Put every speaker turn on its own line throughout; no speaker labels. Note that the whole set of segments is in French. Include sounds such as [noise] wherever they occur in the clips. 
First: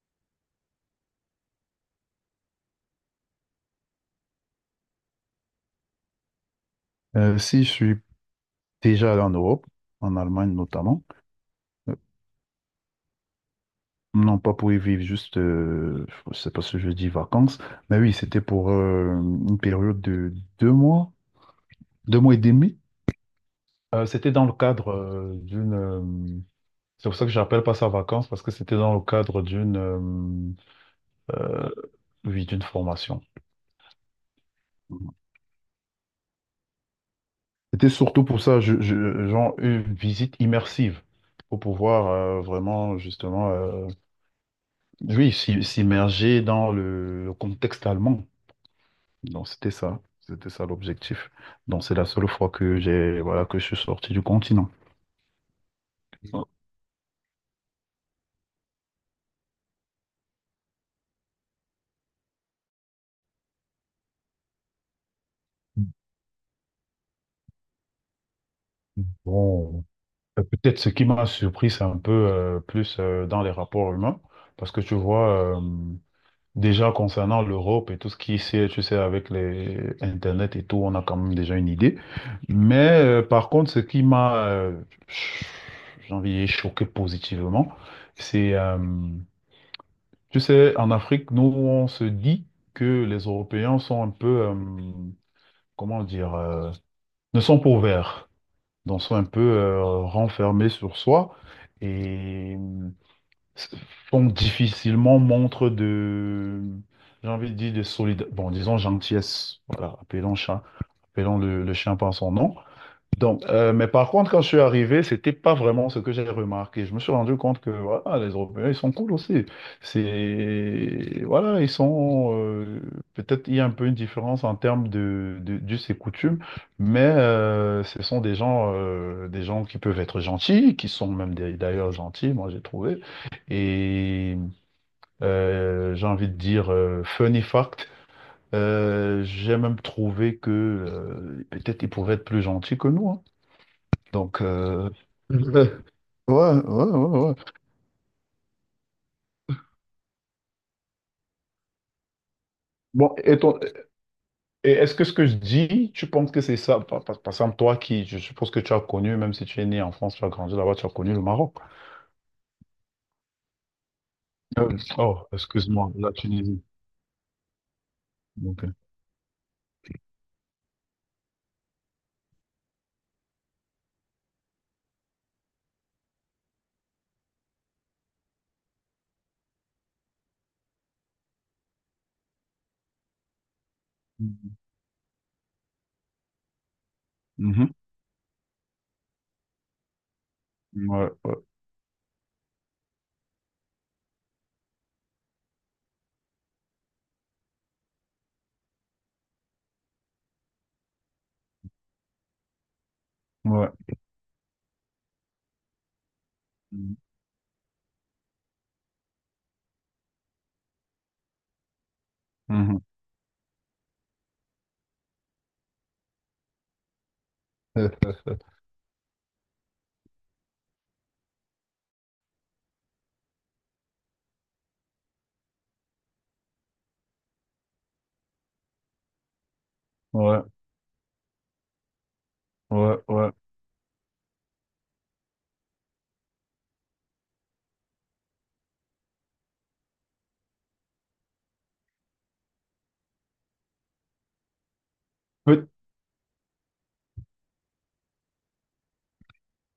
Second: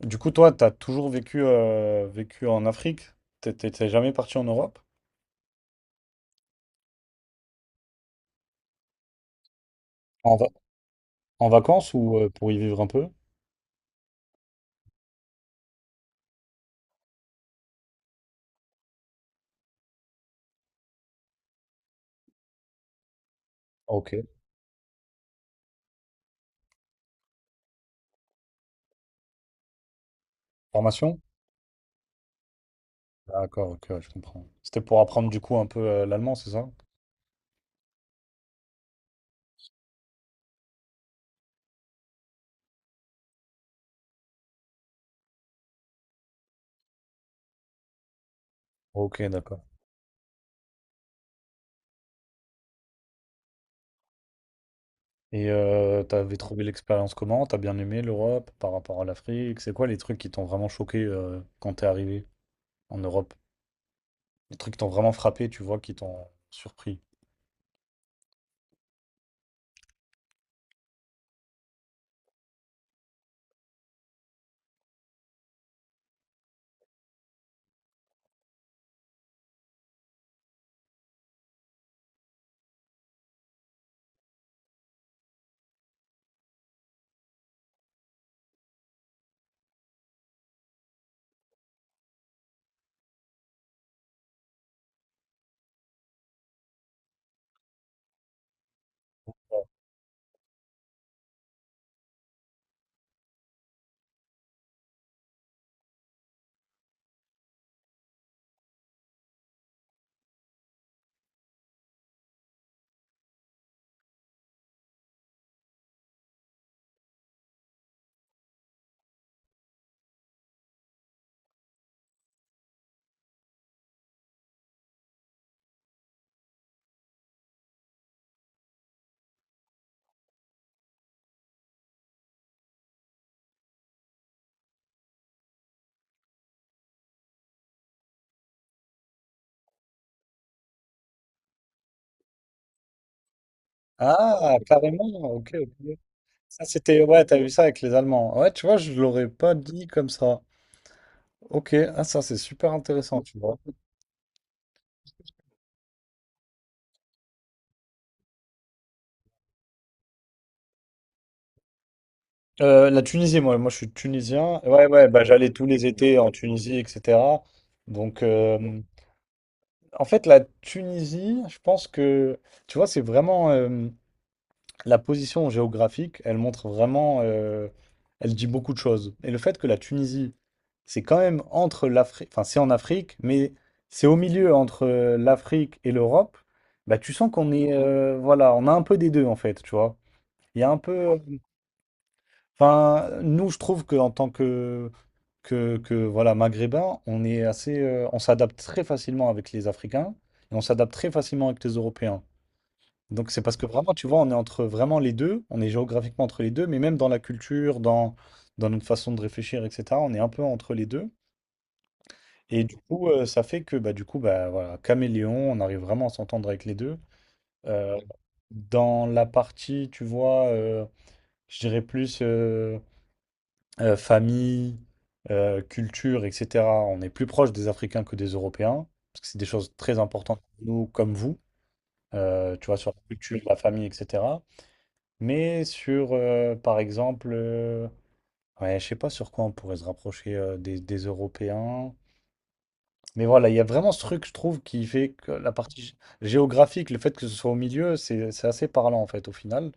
Du coup, toi, t'as toujours vécu, en Afrique? T'es jamais parti en Europe?
Si je suis déjà allé en Europe, en
En, va-
Allemagne notamment.
en vacances
euh,
ou pour y vivre un peu?
non pas pour y vivre juste, je sais pas si je dis vacances, mais oui, c'était pour une période de 2 mois, 2 mois et demi.
Ok.
C'était dans le cadre c'est pour ça que j'appelle pas ça vacances parce que c'était dans le cadre
Formation?
euh, oui, d'une formation.
D'accord, ok, ouais, je comprends. C'était pour apprendre du coup un peu l'allemand, c'est ça?
C'était surtout pour ça, genre une visite immersive pour pouvoir vraiment justement, oui, s'immerger dans le contexte allemand.
Ok,
Donc
d'accord.
c'était ça l'objectif. Donc c'est la seule fois que j'ai voilà que je suis sorti du continent.
Et t'avais trouvé l'expérience comment? T'as bien aimé l'Europe par rapport à l'Afrique? C'est quoi les trucs qui t'ont vraiment choqué quand t'es arrivé en Europe? Les trucs qui t'ont vraiment frappé, tu vois, qui t'ont surpris.
Bon, peut-être ce qui m'a surpris, c'est un peu plus dans les rapports humains, parce que tu vois, déjà concernant l'Europe et tout ce qui est, tu sais, avec les Internet et tout, on a quand même déjà une idée. Mais par contre, ce qui m'a, ch- j'ai envie de dire choqué positivement, c'est tu sais, en Afrique, nous, on se dit que les Européens sont un peu, comment dire, ne sont pas ouverts, donc sont un peu renfermés sur soi et font difficilement montre de, j'ai envie de dire, de solidarité, bon, disons gentillesse, voilà, appelons chat, appelons le chien par son nom. Donc, mais par contre, quand je suis arrivé, c'était pas vraiment ce que j'ai remarqué. Je me suis rendu compte que voilà, les Européens, ils sont cool aussi. C'est voilà, ils sont, peut-être il y a un peu une différence en termes de d'us et coutumes, mais ce sont des gens, des gens qui peuvent être gentils, qui sont d'ailleurs gentils, moi j'ai trouvé. Et j'ai envie de dire, funny fact. J'ai même trouvé que peut-être ils pouvaient être plus gentils que nous, hein. Donc,
Ah, carrément, ok,
ouais,
ok.
ouais, ouais,
Ça, c'était,
ouais,
ouais,
ouais.
t'as vu ça avec les Allemands. Ouais, tu vois, je l'aurais pas dit comme ça. Ok, ah, ça, c'est super
Bon,
intéressant, tu vois.
et est-ce que ce que je dis, tu penses que c'est ça? Par exemple, toi qui, je suppose que tu as connu, même si tu es né en France, tu as grandi là-bas, tu as connu le Maroc.
La Tunisie, moi, je suis tunisien. Ouais, ouais,
Oh,
bah, j'allais tous les
excuse-moi, la
étés en
Tunisie.
Tunisie, etc. Donc,
Ok,
en fait, la Tunisie, je pense que, tu vois, c'est vraiment, la position géographique, elle montre vraiment, elle dit beaucoup de choses. Et le fait que la Tunisie, c'est quand même entre l'Afrique, enfin c'est en Afrique, mais c'est au milieu entre l'Afrique et l'Europe, bah tu sens qu'on
mhm.
est, voilà, on a un peu des deux en fait, tu vois. Il y a un
Ouais,
peu,
ouais,
enfin nous je trouve que en tant que voilà maghrébin, on est assez, on s'adapte très facilement avec les Africains et on s'adapte très facilement avec les Européens. Donc c'est parce que
ouais.
vraiment, tu vois, on est entre vraiment les deux, on est géographiquement entre les deux, mais même
Mhm.
dans la culture, dans notre façon de réfléchir, etc., on est un peu entre les deux. Et du
Mhm.
coup, ça fait que bah, du coup, bah, voilà, caméléon, on arrive vraiment à s'entendre avec les deux. Euh,
[laughs]
Dans la partie, tu vois, je dirais plus famille, culture, etc., on est plus proche des Africains que des Européens, parce que c'est des choses très importantes
Ouais,
pour nous, comme vous, tu vois, sur
ouais,
la
ouais.
culture, la famille, etc. Mais sur, par exemple, ouais, je sais pas sur quoi on pourrait se rapprocher des Européens. Mais voilà, il y a vraiment ce truc, je trouve, qui fait que la
Peut-
partie géographique, le fait que ce soit au milieu, c'est assez parlant, en fait, au final.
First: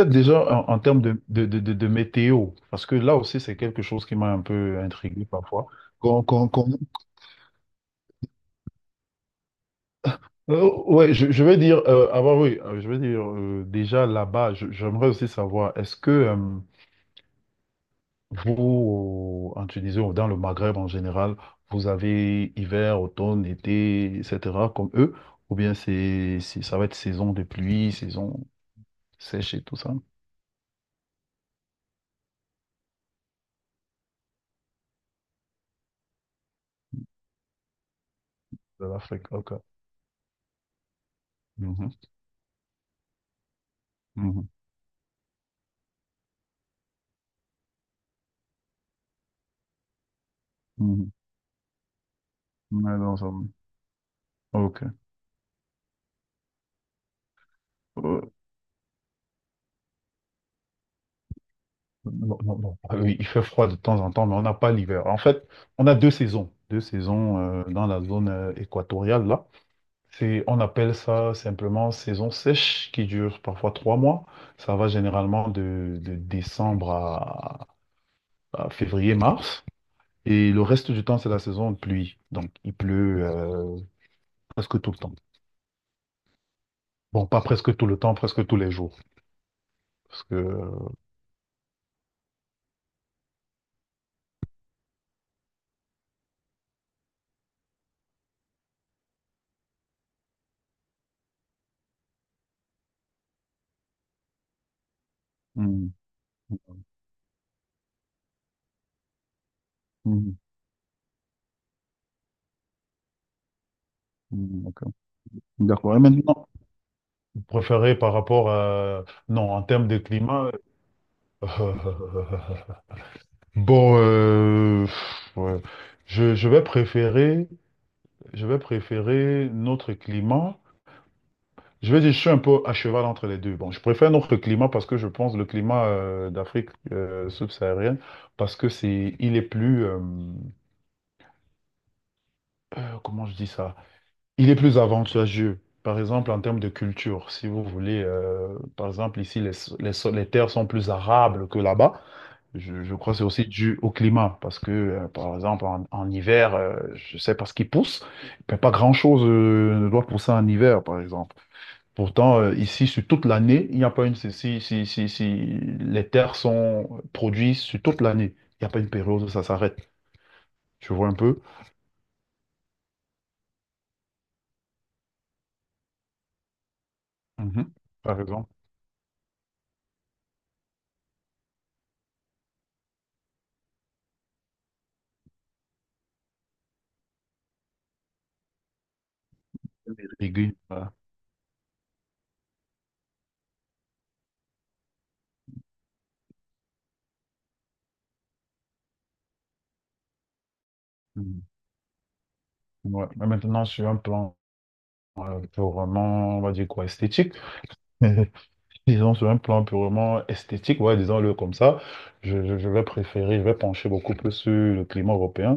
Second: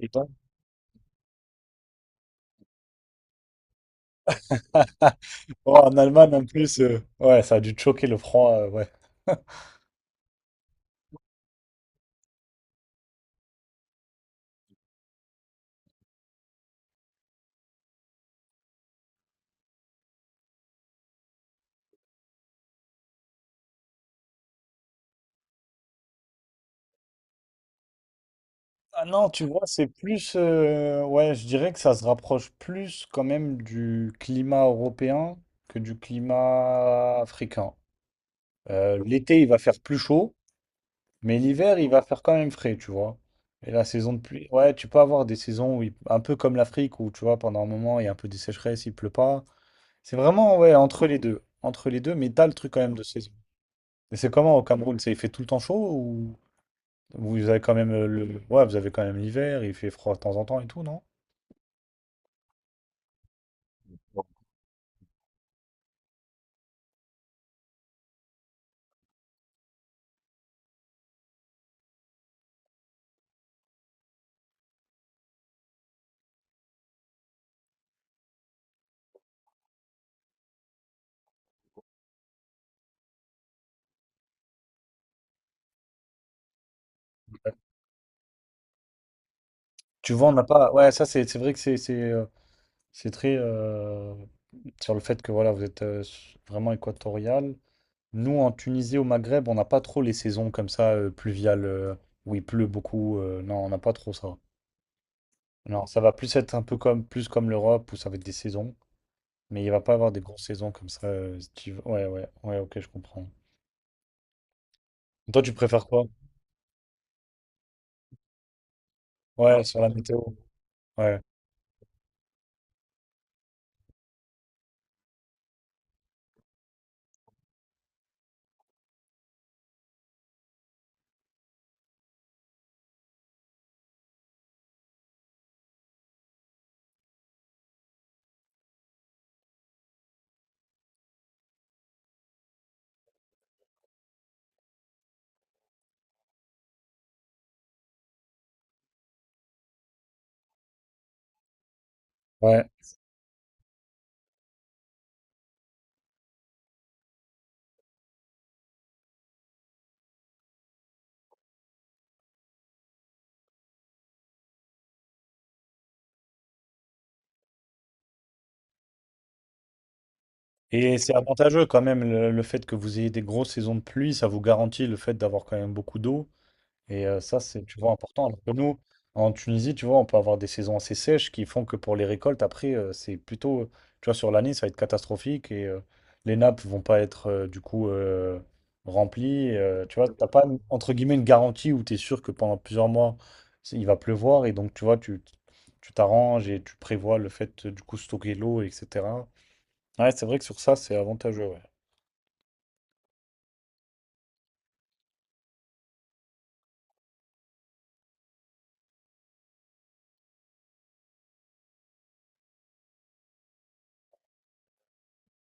Et toi?
déjà en termes de météo, parce que là aussi, c'est quelque chose qui m'a un peu
[laughs]
intrigué parfois.
Oh, en Allemagne, en plus, ouais, ça a dû te choquer le froid, ouais. [laughs]
Ouais, je veux dire, avant, oui, je veux dire, déjà là-bas, j'aimerais aussi savoir, est-ce que vous, en Tunisie ou dans le Maghreb en général, vous avez hiver, automne, été, etc., comme eux, ou bien ça va être saison de pluie, saison
Ah non, tu
sèche et
vois,
tout
c'est
ça,
plus, ouais, je dirais que ça se rapproche plus quand même du climat européen que du climat africain.
de l'Afrique,
L'été, il
ok.
va faire plus chaud. Mais l'hiver, il
Mhm,
va faire quand même frais, tu vois. Et la saison de pluie,
mhm,
ouais, tu peux avoir des saisons un peu comme l'Afrique, où tu vois, pendant un moment, il y a un peu des sécheresses, il pleut pas. C'est vraiment, ouais, entre
mhm.
les deux. Entre les deux, mais t'as le truc quand même
Ouais,
de saison. Et c'est comment au
ok.
Cameroun? C'est, il fait tout le temps chaud ou vous avez quand même
Euh,
le. Ouais, vous avez quand même l'hiver, il fait froid de temps en temps et tout, non?
non, non, non. Ah oui, il fait froid de temps en temps, mais on n'a pas l'hiver. En fait, on a deux saisons. Deux saisons dans la zone équatoriale, là. On appelle ça simplement saison sèche qui dure parfois 3 mois. Ça va généralement de décembre à février-mars. Et le reste du temps, c'est la saison de pluie. Donc, il pleut presque tout le temps. Bon, pas presque tout le temps, presque tous les jours.
Tu
Parce
vois, on
que...
n'a pas. Ouais, ça, c'est vrai que c'est très, sur le fait que, voilà, vous êtes vraiment équatorial. Nous, en Tunisie, au Maghreb, on n'a pas trop les saisons comme ça, pluviales, où il pleut beaucoup, non, on n'a pas trop ça. Non,
hmm,
ça va plus être un peu comme, plus comme l'Europe, où ça va être des saisons. Mais il va pas avoir des
hmm,
grosses saisons comme ça. Ouais, ouais, ouais, ok, je comprends.
hmm, d'accord.
Toi, tu préfères
D'accord. Et
quoi?
maintenant, préféré par rapport à... Non,
Ouais,
en
sur la
termes de
météo.
climat,
Ouais,
euh, [laughs] bon, pff, ouais. Je, je vais préférer, je vais préférer notre climat. Je vais dire, je suis un peu à cheval entre les deux. Bon, je préfère notre climat parce que je pense le climat d'Afrique subsaharienne, parce que il est plus, comment je dis ça? Il est plus avantageux. Par exemple, en termes de culture, si vous voulez, par exemple, ici, les terres sont plus arables que là-bas.
ouais.
Je crois que c'est aussi dû au climat, parce que, par exemple, en hiver, je sais pas ce qui pousse, mais pas grand-chose ne doit pousser en hiver, par exemple. Pourtant, ici, sur toute l'année, il n'y a pas une... Si les terres sont produites sur toute l'année, il n'y a pas une période où ça s'arrête. Tu
Et
vois un
c'est
peu?
avantageux quand même, le fait que vous ayez des grosses saisons de pluie, ça vous garantit le fait d'avoir quand même beaucoup d'eau. Et ça, c'est,
Mhm.
tu vois,
Par
important. Alors
exemple,
que nous, en Tunisie, tu vois, on peut avoir des saisons assez sèches qui font que pour les récoltes, après, c'est plutôt, tu vois, sur l'année, ça va être catastrophique et les nappes vont pas être, du coup, remplies. Et, tu vois, t'as pas,
aiguille. Voilà.
entre guillemets, une garantie où tu es sûr que pendant plusieurs mois, il va pleuvoir et donc, tu vois, tu t'arranges et tu prévois le fait, de, du coup, stocker l'eau, etc. Ouais, c'est vrai que sur ça, c'est
Mhm.
avantageux, ouais.
Ouais. Mais maintenant, sur un plan purement, on va dire quoi, esthétique. [laughs] Disons, sur un plan purement esthétique, ouais, disons-le comme ça, je vais préférer, je vais pencher beaucoup plus sur le climat européen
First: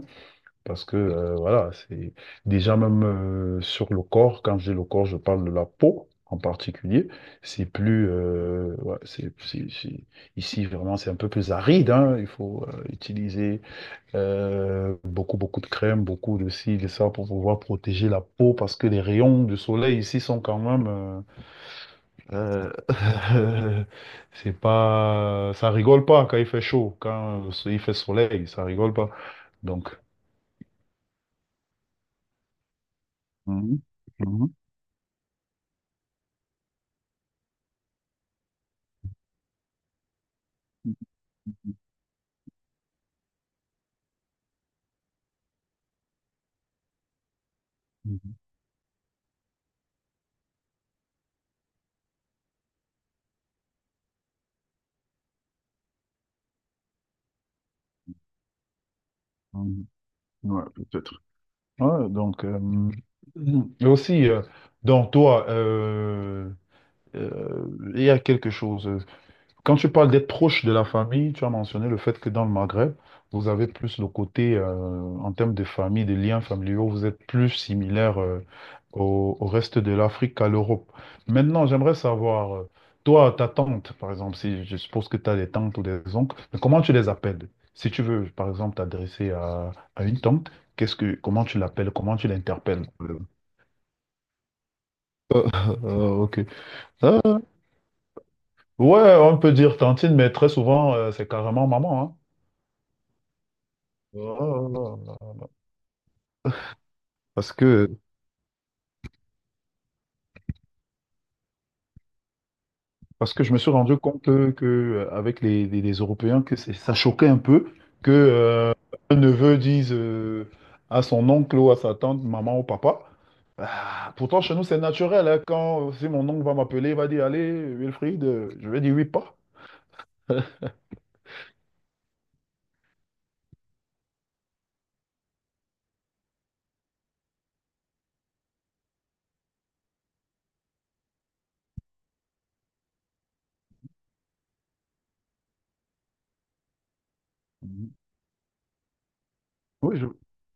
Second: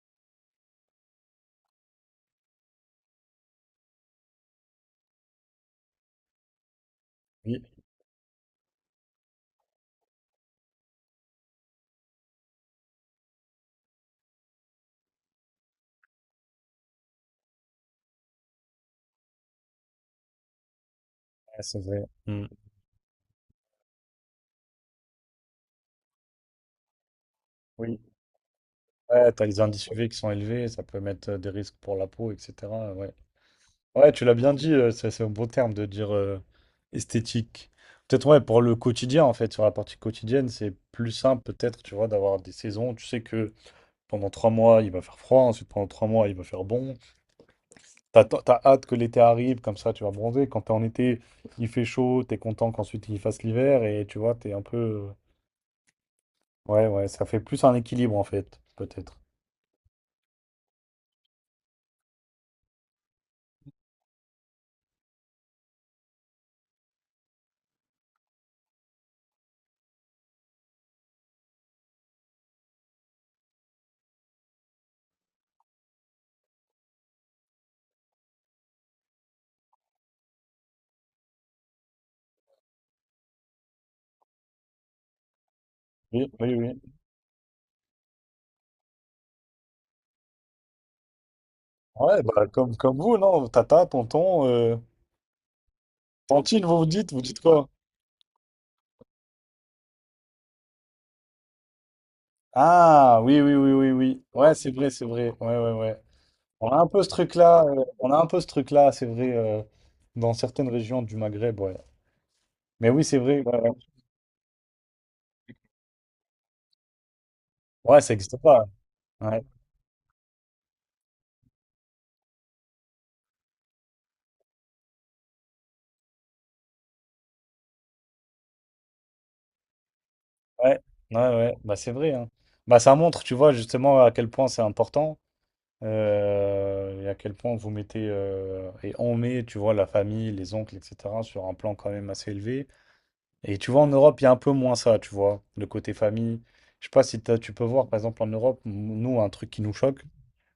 parce que, voilà, c'est déjà même sur le corps, quand je dis le corps, je parle de la peau en particulier,
Oui,
c'est plus, ouais, ici vraiment c'est un peu plus aride, hein, il faut utiliser beaucoup, beaucoup de crème, beaucoup de ci, de ça pour pouvoir protéger la peau parce que les rayons du soleil ici sont quand même...
ouais, c'est vrai. Mm.
euh, [laughs] c'est pas, ça rigole pas quand il fait chaud, quand il fait
Oui,
soleil, ça rigole pas.
ouais, t'as les indices
Donc,
UV qui sont élevés, ça peut mettre des risques pour la peau, etc. Ouais,
mhm.
ouais, tu l'as bien
Mhm.
dit, c'est un beau terme de dire esthétique. Peut-être, ouais, pour le quotidien, en fait, sur la partie quotidienne, c'est plus simple, peut-être, tu vois, d'avoir des saisons. Tu sais que pendant 3 mois, il va faire froid, ensuite pendant 3 mois, il va faire bon. T'as hâte que l'été arrive, comme ça tu vas bronzer. Quand t'es en été, il fait chaud, t'es content qu'ensuite il fasse l'hiver et tu vois, t'es un peu. Ouais, ouais, ça fait plus un équilibre en fait, peut-être.
Mhm. Ouais, peut-être. Ouais, donc, et aussi, donc toi, il y a quelque chose. Quand tu parles d'être proche de la famille, tu as mentionné le fait que dans le Maghreb, vous avez plus le côté, en termes de famille, de liens familiaux, vous êtes plus similaire, au reste de l'Afrique qu'à l'Europe. Maintenant, j'aimerais savoir, toi, ta tante, par exemple, si je suppose que tu as des tantes ou des
Oui,
oncles,
oui,
mais
oui.
comment tu les appelles? Si tu veux, par exemple, t'adresser à une tante, comment tu l'appelles, comment
Ouais,
tu
bah comme,
l'interpelles?
comme vous, non? Tata, tonton.
Ok.
Tantine, vous vous dites
Ah,
quoi?
ouais, on peut dire tantine, mais très souvent, c'est carrément maman,
Ah, oui, oui, oui, oui, oui. Ouais, c'est vrai, c'est vrai.
hein.
Ouais, ouais, ouais. On a un peu ce
Parce
truc-là,
que,
on a un peu ce truc-là, c'est vrai, dans certaines régions du Maghreb, ouais. Mais oui, c'est
parce
vrai,
que je me
ouais,
suis
ouais.
rendu compte avec les Européens, que ça choquait un peu
Ouais,
que
ça n'existe pas.
un
Ouais.
neveu dise, à son oncle ou à sa tante, maman ou papa. Ah, pourtant, chez nous, c'est naturel, hein. quand si mon oncle va m'appeler, il va dire, allez, Wilfried, je vais dire oui, pas.
Ouais, ouais, ouais, bah c'est vrai, hein. Bah ça montre, tu vois, justement à quel point c'est important, et à quel point vous mettez, et on met, tu vois, la famille, les oncles, etc., sur un plan quand même assez élevé. Et tu vois, en Europe, il y a un peu moins ça, tu vois, le côté famille. Je sais pas si tu peux voir,
Mhm.
par exemple, en Europe, nous, un truc qui nous
Oui,
choque,
je...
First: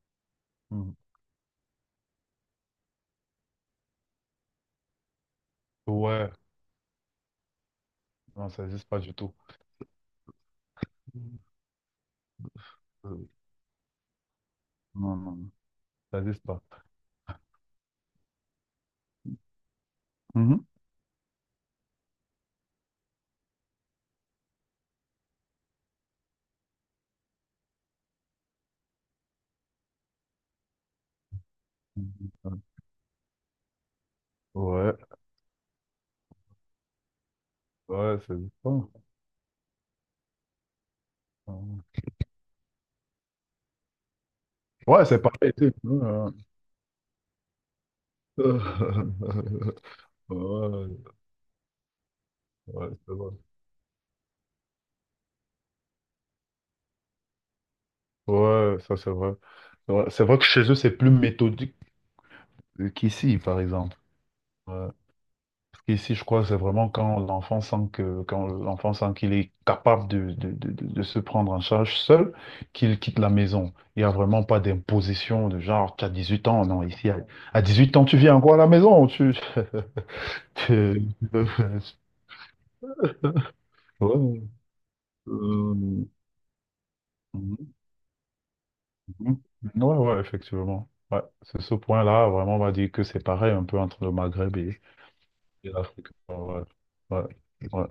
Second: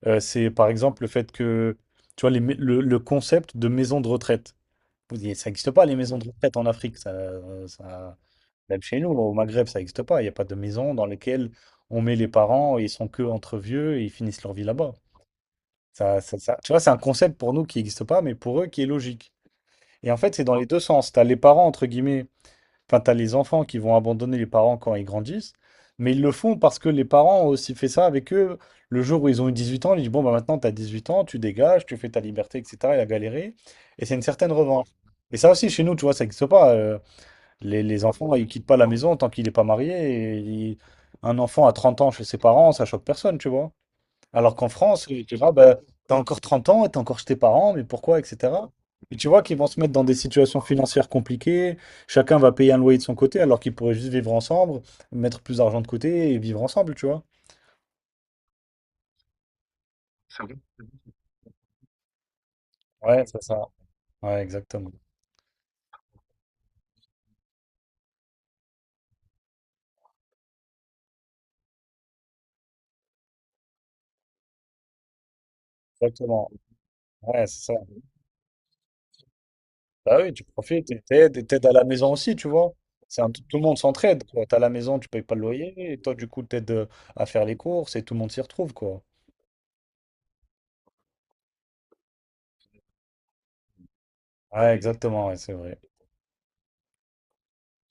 c'est par
Mhm.
exemple le fait que, tu vois, le concept de maison de retraite. Ça n'existe pas, les maisons de
Ouais,
retraite en Afrique, ça-
non, ça
même
n'existe
chez
pas
nous,
du
au
tout.
Maghreb, ça n'existe pas. Il n'y a pas de maison dans
Mhm.
laquelle on met les parents et ils sont que
Euh,
entre vieux et ils finissent leur vie là-bas.
non, non, non, ça n'existe pas.
Tu vois, c'est un concept pour nous qui n'existe pas, mais pour eux qui est logique. Et en fait, c'est dans
Mhm.
les deux sens. Tu as les parents, entre guillemets, enfin, tu as les enfants qui vont abandonner les parents quand ils grandissent, mais ils le font parce que les parents ont aussi fait ça avec eux. Le jour où ils ont eu 18 ans, ils disent, bon, bah, maintenant, tu as 18 ans, tu dégages, tu fais ta liberté,
Mhm.
etc. Il a galéré. Et c'est une certaine revanche.
Ouais,
Et ça aussi, chez nous, tu vois, ça n'existe pas. Les
ouais,
enfants,
ça
ils
n'existe
quittent
pas.
pas la maison tant qu'il n'est pas marié. et il- Un enfant à
Euh,
30 ans chez ses parents, ça choque personne, tu vois. Alors qu'en
Ouais,
France,
c'est
tu vois,
pareil, tu sais.
bah, t'as encore 30 ans et t'es encore chez tes parents, mais pourquoi, etc. Et tu vois qu'ils vont
Euh,
se
[laughs]
mettre dans des situations
Ouais,
financières compliquées. Chacun va payer un
ouais,
loyer de
c'est
son
vrai.
côté, alors qu'ils pourraient juste vivre ensemble, mettre plus d'argent de côté et vivre ensemble, tu vois.
Ouais, ça c'est vrai. C'est vrai que chez eux, c'est plus méthodique
Ouais,
qu'ici,
c'est ça.
par exemple.
Ouais,
Ouais.
exactement.
Parce qu'ici, je crois, c'est vraiment quand l'enfant sent quand l'enfant sent qu'il est capable de se prendre en charge seul, qu'il quitte la maison. Il n'y a vraiment pas d'imposition de genre, tu as dix huit
Exactement.
ans. Non, ici,
Ouais,
à
c'est ça.
8 ans, tu viens encore à la maison. Tu...
Bah oui, tu
[laughs]
profites
tu-
et t'aides à la
[laughs]
maison aussi, tu vois. Tout le monde s'entraide,
Ouais.
quoi. T'as la maison, tu payes pas le loyer, et
Euh,
toi, du coup, t'aides à faire les courses et tout le monde s'y retrouve, quoi.
mm. Ouais, ouais, effectivement. Ouais, c'est ce point-là, vraiment, on va dire que c'est pareil un peu entre le Maghreb
Ouais, exactement, ouais, c'est
et
vrai.
l'Afrique. Ouais, ouais, ouais.